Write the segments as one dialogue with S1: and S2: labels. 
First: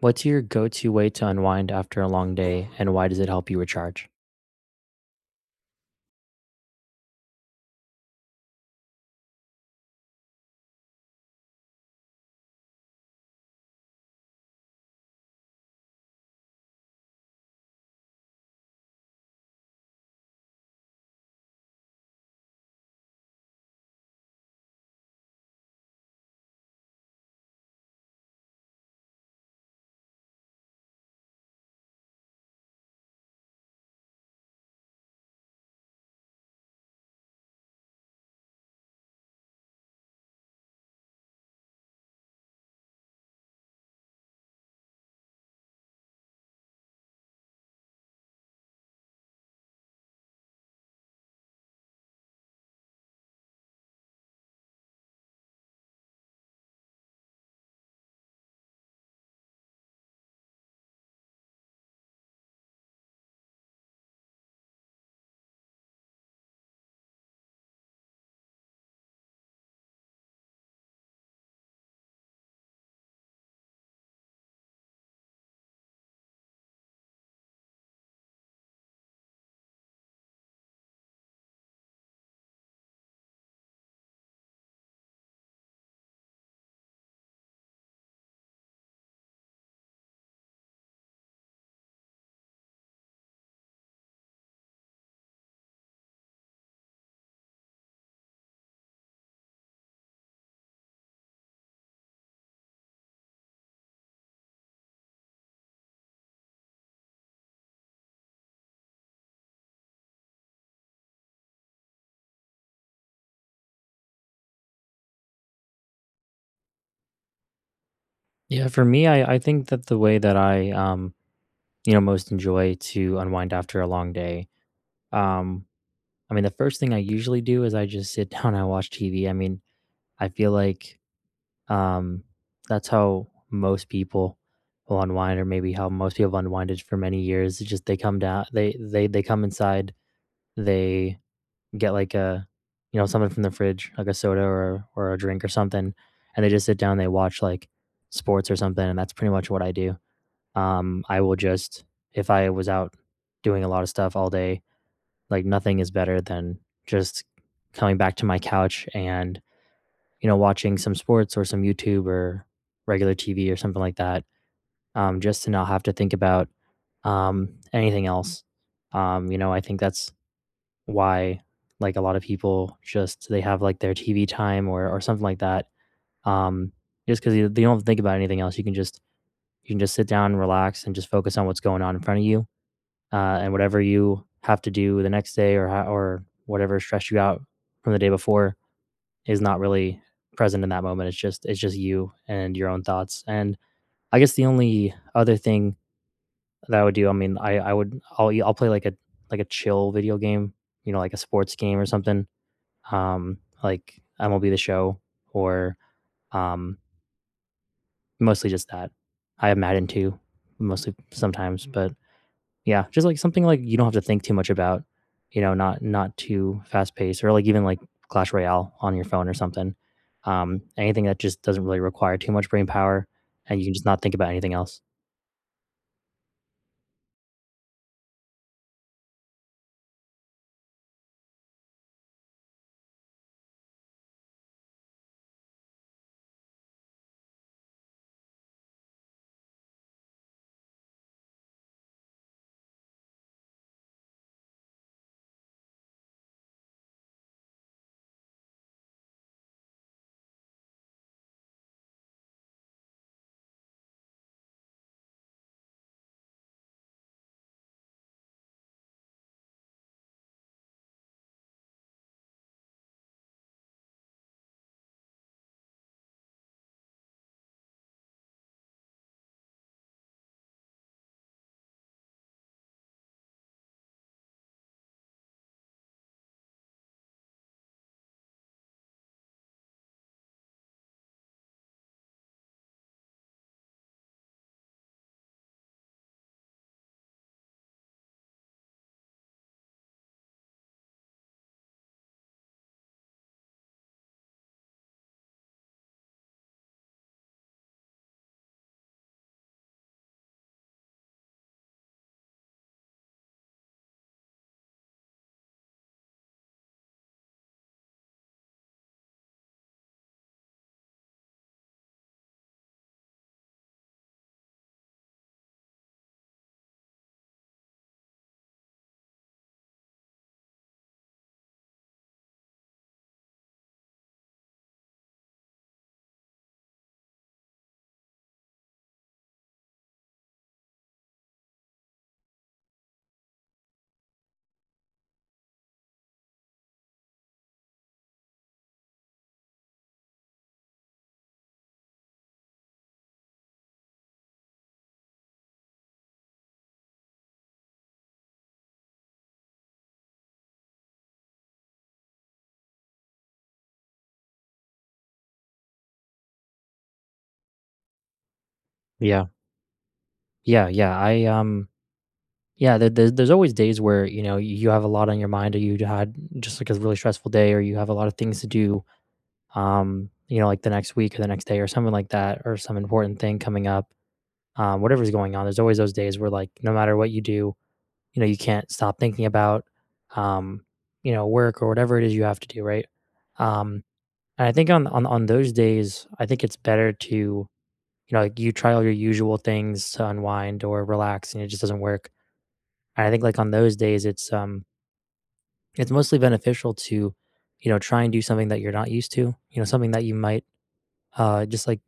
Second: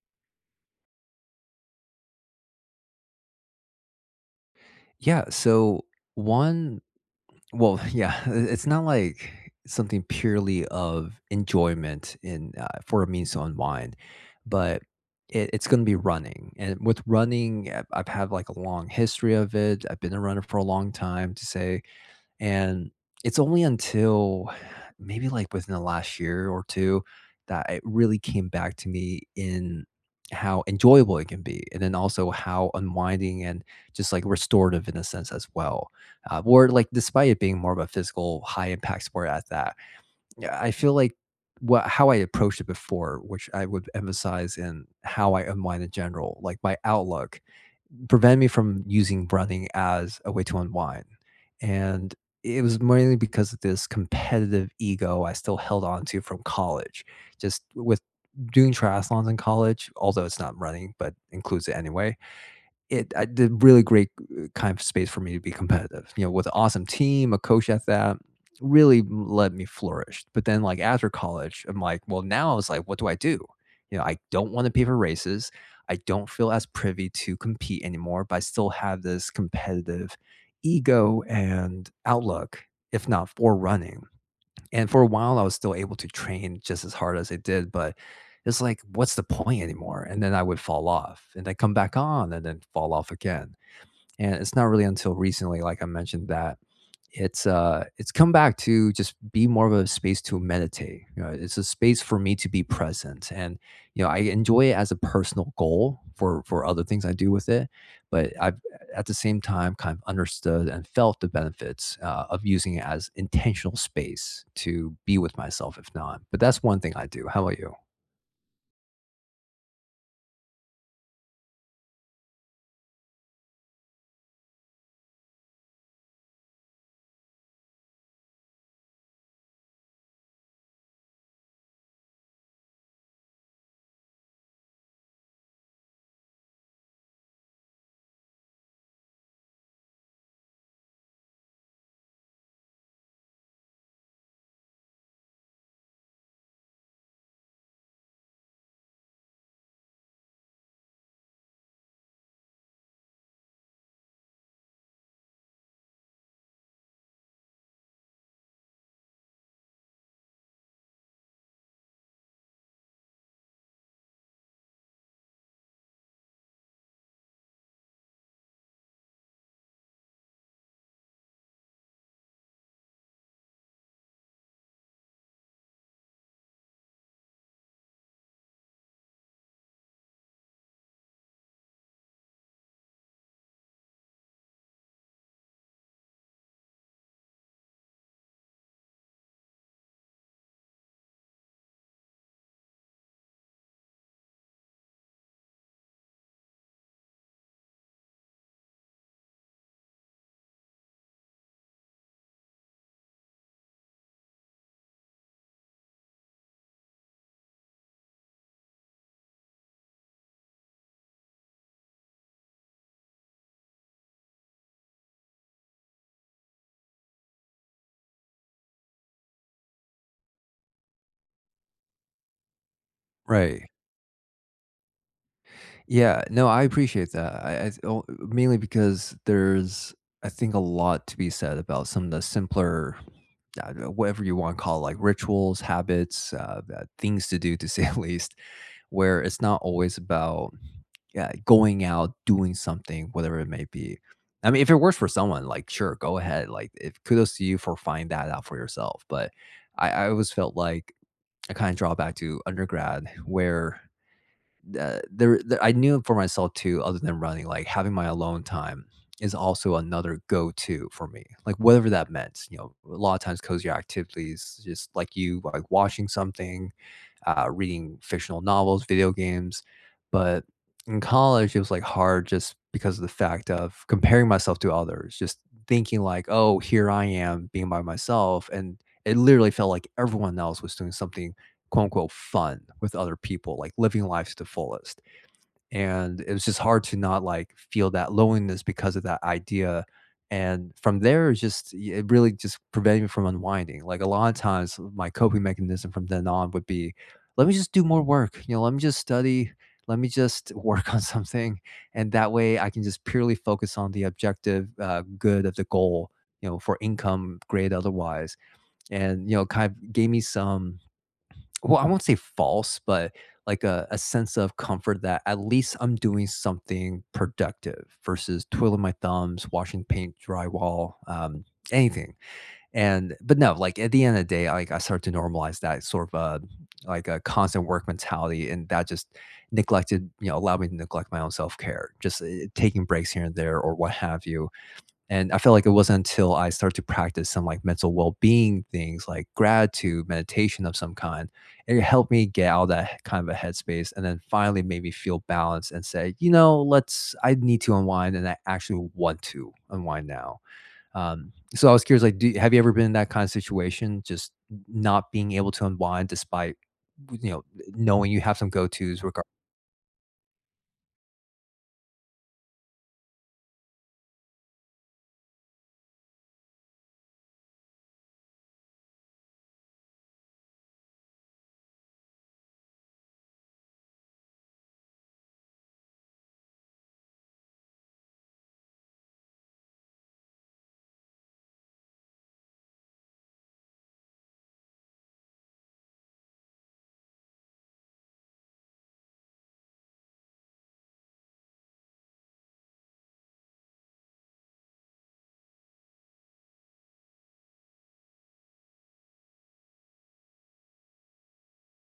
S1: What's your go-to way to unwind after a long day, and why does it help you recharge?
S2: Yeah, so one yeah, it's not like something purely of enjoyment in for a means to unwind, but it's going to be running. And with running, I've had, like, a long history of it. I've been a runner for a long time to say. And it's only until, maybe, like, within the last year or two that it really came back to me in how enjoyable it can be. And then also how unwinding and just, like, restorative, in a sense, as well. Where, like, despite it being more of a physical high impact sport at that, yeah, I feel like what how I approached it before, which I would emphasize in how I unwind in general, like my outlook, prevent me from using running as a way to unwind. And it was mainly because of this competitive ego I still held on to from college. Just with doing triathlons in college, although it's not running, but includes it anyway. It I did really great, kind of space for me to be competitive, you know, with an awesome team, a coach at that really let me flourish. But then, like, after college, I'm like, well, now I was like, what do I do? You know, I don't want to pay for races. I don't feel as privy to compete anymore, but I still have this competitive ego and outlook, if not for running. And for a while, I was still able to train just as hard as I did, but it's like, what's the point anymore? And then I would fall off and then come back on and then fall off again. And it's not really until recently, like I mentioned, that it's come back to just be more of a space to meditate. You know, it's a space for me to be present, and, you know, I enjoy it as a personal goal for other things I do with it, but I've at the same time kind of understood and felt the benefits, of using it as intentional space to be with myself, if not, but that's one thing I do. How about you?
S1: Yeah, for me, I think that the way that I most enjoy to unwind after a long day, um, I mean, the first thing I usually do is I just sit down and I watch TV. I mean, I feel like um that's how most people will unwind, or maybe how most people have unwinded for many years. It's just they come down, they come inside, they get like a, you know, something from the fridge, like a soda or a drink or something, and they just sit down, they watch like sports or something, and that's pretty much what I do. I will just, if I was out doing a lot of stuff all day, like nothing is better than just coming back to my couch and, you know, watching some sports or some YouTube or regular TV or something like that. Just to not have to think about anything else. You know, I think that's why, like, a lot of people just, they have, like, their TV time or something like that, um, just because you they don't have to think about anything else. You can just, you can just sit down and relax and just focus on what's going on in front of you, and whatever you have to do the next day, or ho or whatever stressed you out from the day before is not really present in that moment. It's just, it's just you and your own thoughts. And I guess the only other thing that I would do, I mean, I would I'll play, like, a chill video game, you know, like a sports game or something, um, like MLB The Show, or um, mostly just that. I have Madden too, mostly sometimes. But yeah, just like something like you don't have to think too much about, you know, not, not too fast paced, or like even like Clash Royale on your phone or something. Anything that just doesn't really require too much brain power, and
S2: Right.
S1: you can just not think about anything else.
S2: Yeah, no, I appreciate that. I, mainly because there's, I think, a lot to be said about some of the simpler, I don't know, whatever you want to call, it, like rituals, habits, things to do, to say at least, where it's not always about yeah, going out, doing something, whatever it may be. I mean, if it works for someone, like, sure, go ahead. Like, if kudos to you for finding that out for yourself. But I always felt like I kind of draw back to undergrad, where there I knew for myself too, other than running, like having my alone time is also another go-to for me. Like whatever that meant, you know, a lot of times cozy activities, just like you, like watching something, reading fictional novels, video games. But in college, it was like hard just because of the fact of comparing myself to others, just thinking like, oh, here I am being by myself. And it literally felt like everyone else was doing something quote unquote fun with other people, like living life to the fullest. And it was just hard to not like feel that loneliness because of that idea. And from there, it's just it really just prevented me from unwinding. Like, a lot of times, my coping mechanism from then on would be, let me just do more work. You know, let me just study. Let me just work on something, and that way I can just purely focus on the objective, good of the goal. You know, for income, grade otherwise, and you know, kind of gave me some, well, I won't say false, but like a sense of comfort that at least I'm doing something productive versus twiddling my thumbs, washing paint, drywall, anything. And but no, like at the end of the day, like I started to normalize that sort of, like a constant work mentality, and that just neglected, you know, allowed me to neglect my own self care, just taking breaks here and there or what have you. And I felt like it wasn't until I started to practice some, like, mental well-being things like gratitude, meditation of some kind, it helped me get out of that kind of a headspace and then finally made me feel balanced and say, you know, let's I need to unwind and I actually want to unwind now. So I was curious, like, have you ever been in that kind of situation, just not being able to unwind despite, you know, knowing you have some go-tos?
S1: Yeah. Yeah, yeah. I yeah, there's always days where, you know, you have a lot on your mind, or you had just like a really stressful day, or you have a lot of things to do, you know, like the next week or the next day or something like that, or some important thing coming up, whatever's going on. There's always those days where, like, no matter what you do, you know, you can't stop thinking about, um, you know, work or whatever it is you have to do, right? Um, and I think on on those days, I think it's better to, you know, like, you try all your usual things to unwind or relax, and it just doesn't work. And I think like on those days, it's mostly beneficial to, you know, try and do something that you're not used to, you know, something that you might just like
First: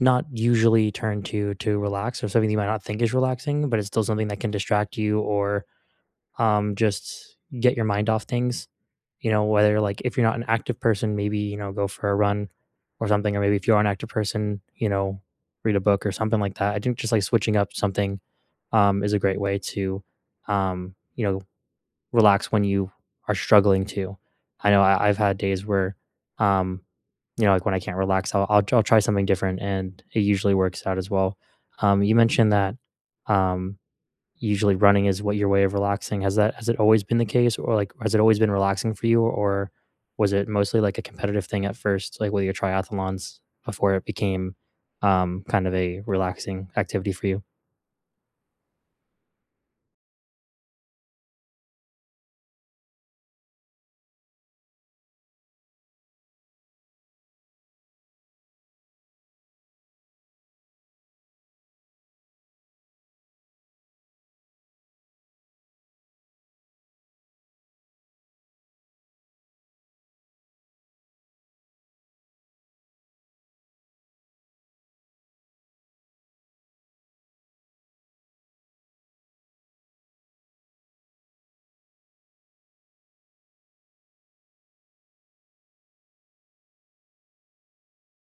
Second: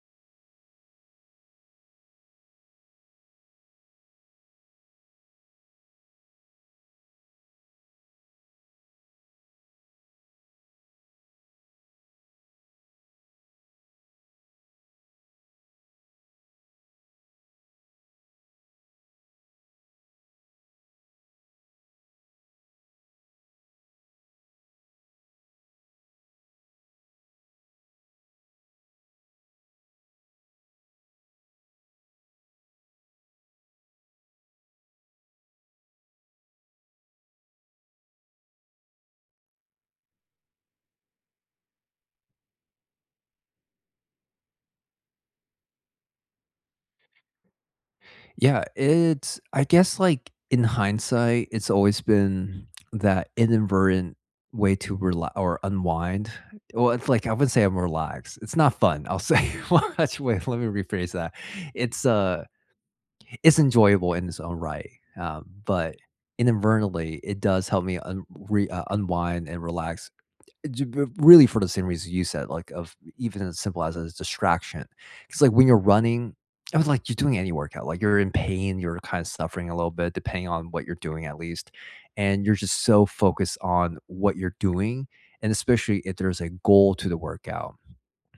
S1: not usually turn to relax, or something that you might not think is relaxing, but it's still something that can distract you or, just get your mind off things. You know, whether, like, if you're not an active person, maybe, you know, go for a run or something, or maybe if you are an active person, you know, read a book or something like that. I think just like switching up something is a great way to, you know, relax when you are struggling to. I know I've had days where, um, you know, like when I can't relax, I'll try something different, and it usually works out as well. You mentioned that um, usually running is what your way of relaxing. Has it always been the case, or like, has it always been relaxing for you, or was it mostly like a competitive thing at first, like with your triathlons, before it became, kind of a relaxing activity for you?
S2: Yeah, it's, I guess, like, in hindsight, it's always been that inadvertent way to rela or unwind. Well, it's like, I wouldn't say I'm relaxed. It's not fun, I'll say. Well, actually, wait, let me rephrase that. It's, uh it's enjoyable in its own right, but inadvertently, it does help me un re unwind and relax, really for the same reason you said, like, of even as simple as a distraction. Because like when you're running, I was like, you're doing any workout, like you're in pain, you're kind of suffering a little bit, depending on what you're doing at least, and you're just so focused on what you're doing, and especially if there's a goal to the workout.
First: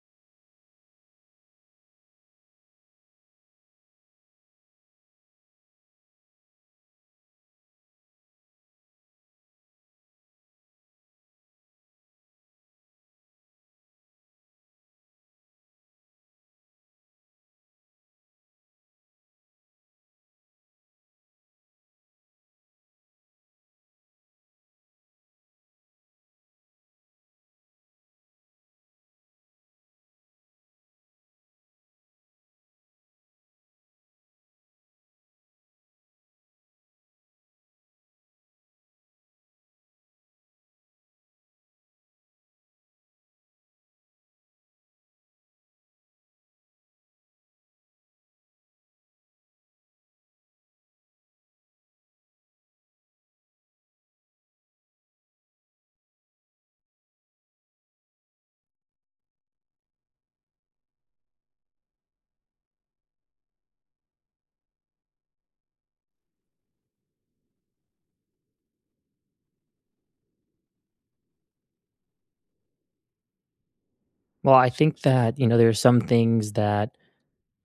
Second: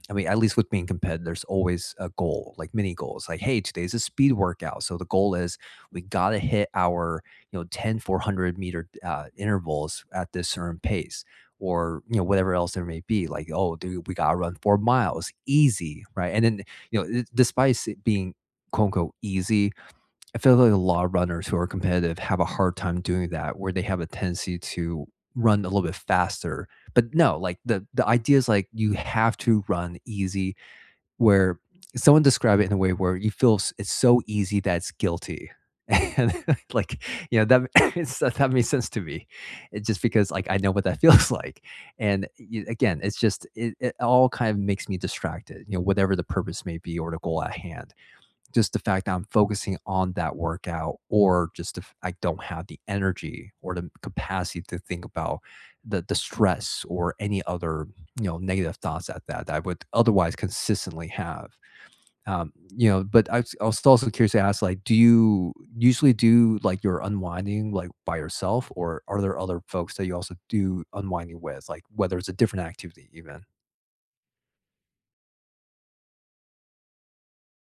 S2: I mean, at least with being competitive, there's always a goal, like, mini goals. Like, hey, today's a speed workout. So the goal is we got to hit our, you know, ten 400-meter intervals at this certain pace or, you know, whatever else there may be. Like, oh, dude, we got to run 4 miles easy. Right. And then, you know, despite it being quote unquote easy, I feel like a lot of runners who are competitive have a hard time doing that, where they have a tendency to run a little bit faster. But no, like the idea is, like, you have to run easy. Where someone described it in a way where you feel it's so easy that it's guilty, and like you know that it's, that that makes sense to me. It's just because like I know what that feels like, and y again, it's just it all kind of makes me distracted. You know, whatever the purpose may be or the goal at hand, just the fact that I'm focusing on that workout, or just if I don't have the energy or the capacity to think about the stress or any other, you know, negative thoughts at that, that I would otherwise consistently have. You know, but I was also curious to ask, like, do you usually do, like, your unwinding, like, by yourself, or are there other folks that you also do unwinding with, like whether it's a different activity even?
S1: Well, I think that, you know, there are some things that,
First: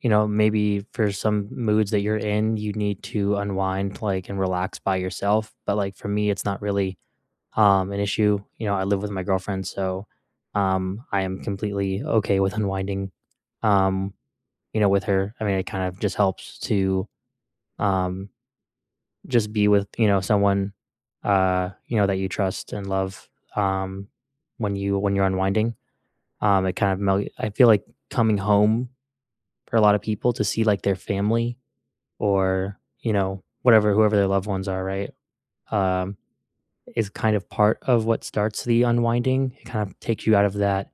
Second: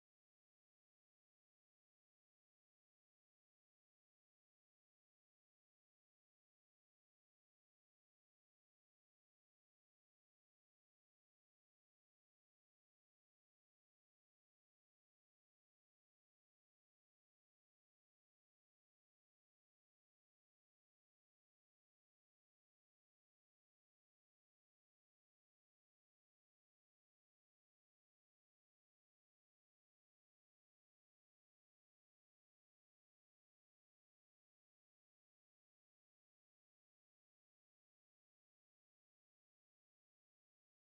S1: you know, maybe for some moods that you're in, you need to unwind, like, and relax by yourself. But like for me, it's not really an issue. You know, I live with my girlfriend, so, I am completely okay with unwinding, um, you know, with her. I mean, it kind of just helps to, um, just be with, you know, someone, you know, that you trust and love. Um, when you, when you're unwinding, it kind of I feel like coming home for a lot of people to see like their family, or, you know, whatever, whoever their loved ones are, right? Um, is kind of part of what starts the unwinding. It kind of takes you out of that,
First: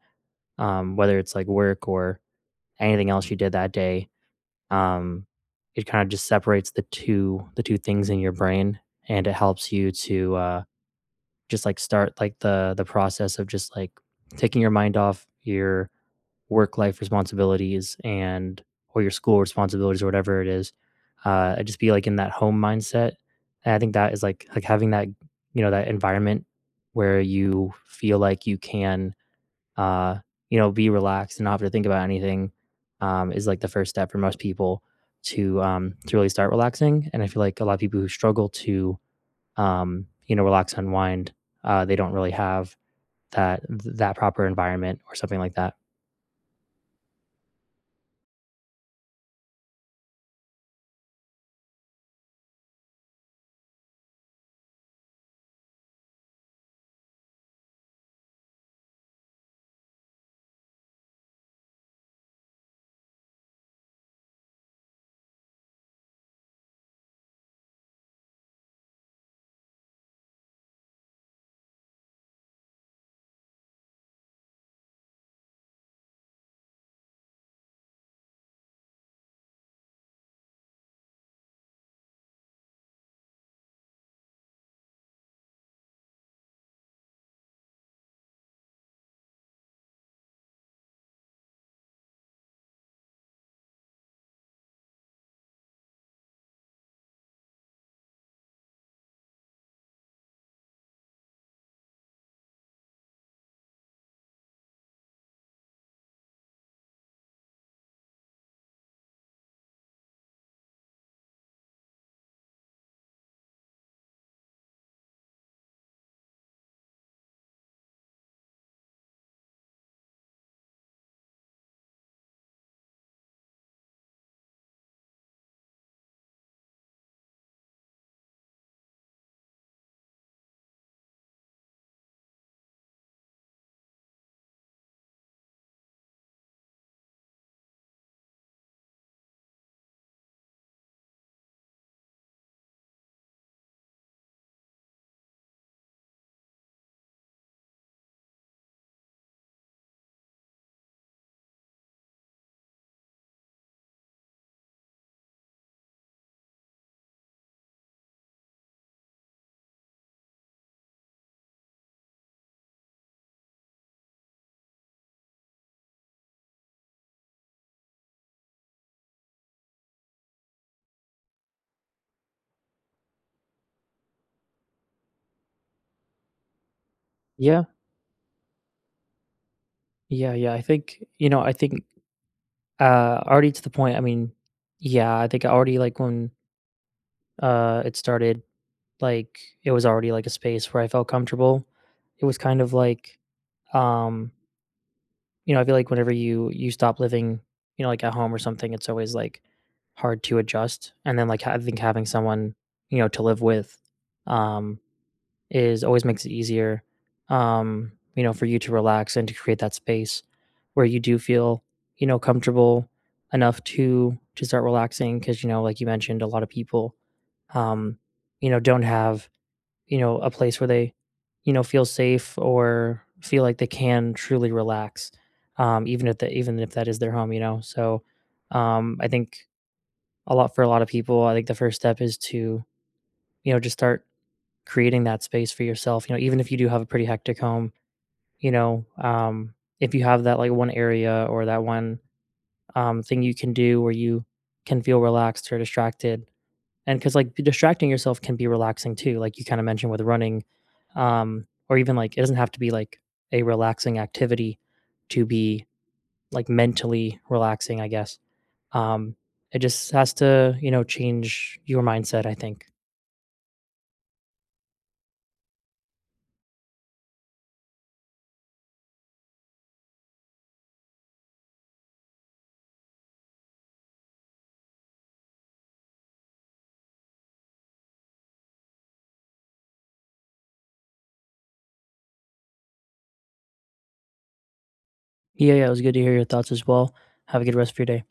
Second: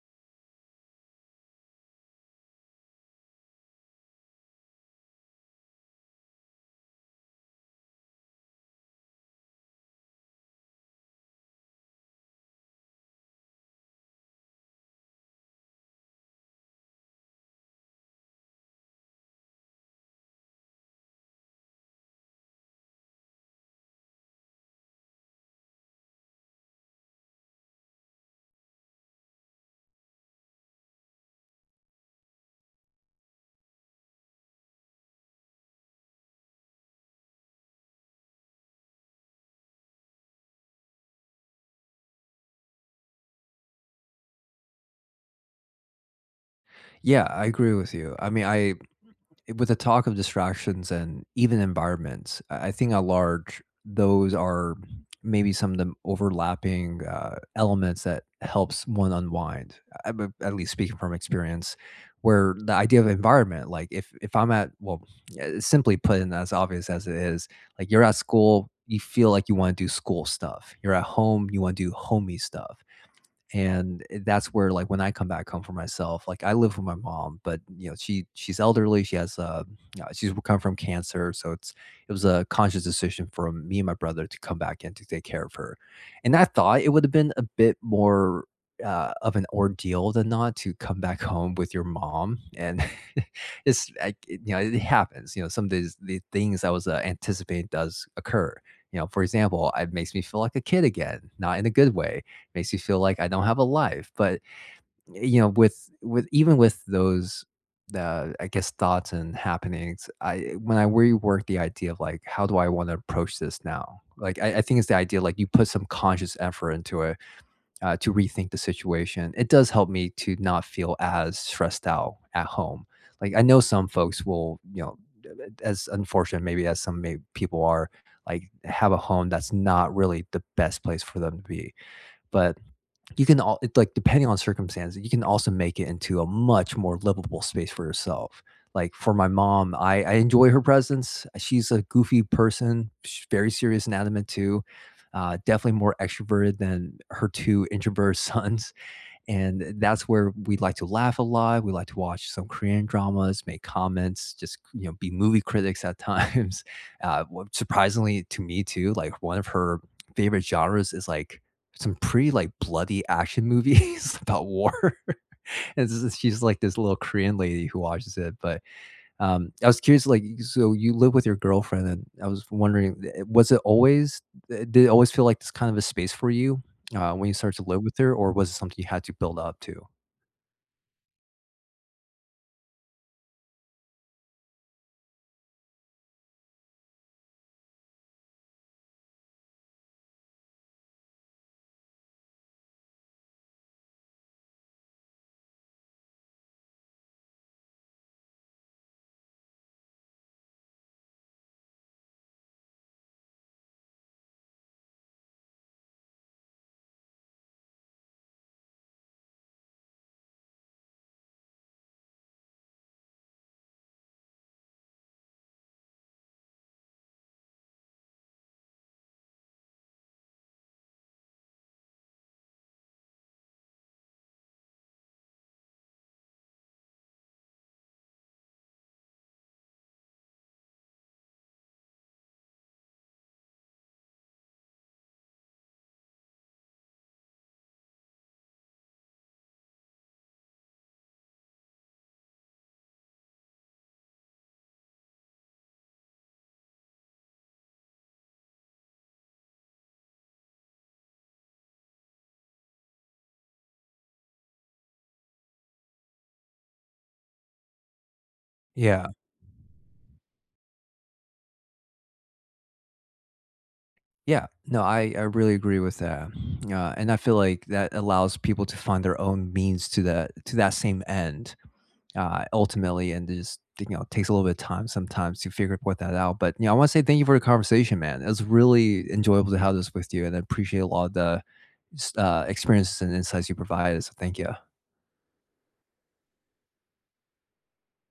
S1: whether it's like work or anything else you did that day. Um, it kind of just separates the two things in your brain, and it helps you to just like start like the process of just like taking your mind off your work life responsibilities and or your school responsibilities or whatever it is. I'd just be like in that home mindset, and I think that is like having that, you know, that environment where you feel like you can, uh, you know, be relaxed and not have to think about anything, is like the first step for most people to, to really start relaxing. And I feel like a lot of people who struggle to, you know, relax, unwind, they don't really have that proper environment or something like that.
S2: Yeah, I agree with you. I mean, I With the talk of distractions and even environments, I think at large, those are maybe some of the overlapping, elements that helps one unwind. But at least speaking from experience, where the idea of environment, like if I'm at, well, yeah, simply put, and as obvious as it is, like you're at school, you feel like you want to do school stuff. You're at home, you want to do homey stuff. And that's where, like, when I come back home for myself, like I live with my mom, but you know, she's elderly, she has, you know, she's come from cancer, so it's, it was a conscious decision for me and my brother to come back and to take care of her. And I thought it would have been a bit more, of an ordeal than not, to come back home with your mom. And it's like, you know, it happens, you know, some of the things I was, anticipating, does occur. You know, for example, it makes me feel like a kid again, not in a good way, makes you feel like I don't have a life. But you know, with even with those, I guess, thoughts and happenings, I when I rework the idea of, like, how do I want to approach this now? Like I think it's the idea, like, you put some conscious effort into it, to rethink the situation. It does help me to not feel as stressed out at home. Like I know some folks will, you know, as unfortunate maybe as some may, people are, like, have a home that's not really the best place for them to be. But you can all it's like, depending on circumstances, you can also make it into a much more livable space for yourself. Like for my mom, I enjoy her presence. She's a goofy person, very serious and adamant too. Definitely more extroverted than her two introvert sons, and that's where we like to laugh a lot. We like to watch some Korean dramas, make comments, just, you know, be movie critics at times. Surprisingly to me too, like one of her favorite genres is, like, some pretty, like, bloody action movies about war. And she's like this little Korean lady who watches it. But I was curious, like, so you live with your girlfriend, and I was wondering, was it always? Did it always feel like this kind of a space for you? When you started
S1: Yeah.
S2: to live with her, or was it something you had to build up to?
S1: Yeah, yeah, I think, you know, I think, already to the point, I mean, yeah, I think I already like when, it started, like it was already like a space where I felt comfortable. It was kind of like, um, you know, I feel like whenever you stop living, you know, like at home or something, it's always like hard to adjust. And then like I think having someone, you know, to live with, um, is always makes it easier, you know, for you to relax and to create that space where you do feel, you know, comfortable enough to start relaxing. Because, you know, like you mentioned, a lot of people, um, you know, don't have, you know, a place where they, you know, feel safe or feel like they can truly relax, even if that, even if that is their home. You know, so, I think a lot, for a lot of people. I think the first step is to, you know, just start creating that space for yourself, you know, even if you do have a pretty hectic home, you know, if you have that like one area or that one, thing you can do where you can feel relaxed or distracted. And because like distracting yourself can be relaxing too, like you kind of mentioned with running, or even like it doesn't have to be like a relaxing activity to be like mentally relaxing, I guess.
S2: Yeah.
S1: Um, it just has to, you know, change your mindset, I think.
S2: Yeah. No, I really agree with that. And I feel like that allows people to find their own means to that same end, ultimately. And it just, you know, takes a little bit of time sometimes to figure what that out. But you know, I want to say thank you for the conversation, man. It was really enjoyable to have this with you, and I appreciate a lot of the experiences and insights you provided. So thank you.
S1: Yeah, yeah, it was good to hear your thoughts as well. Have a good rest of your day.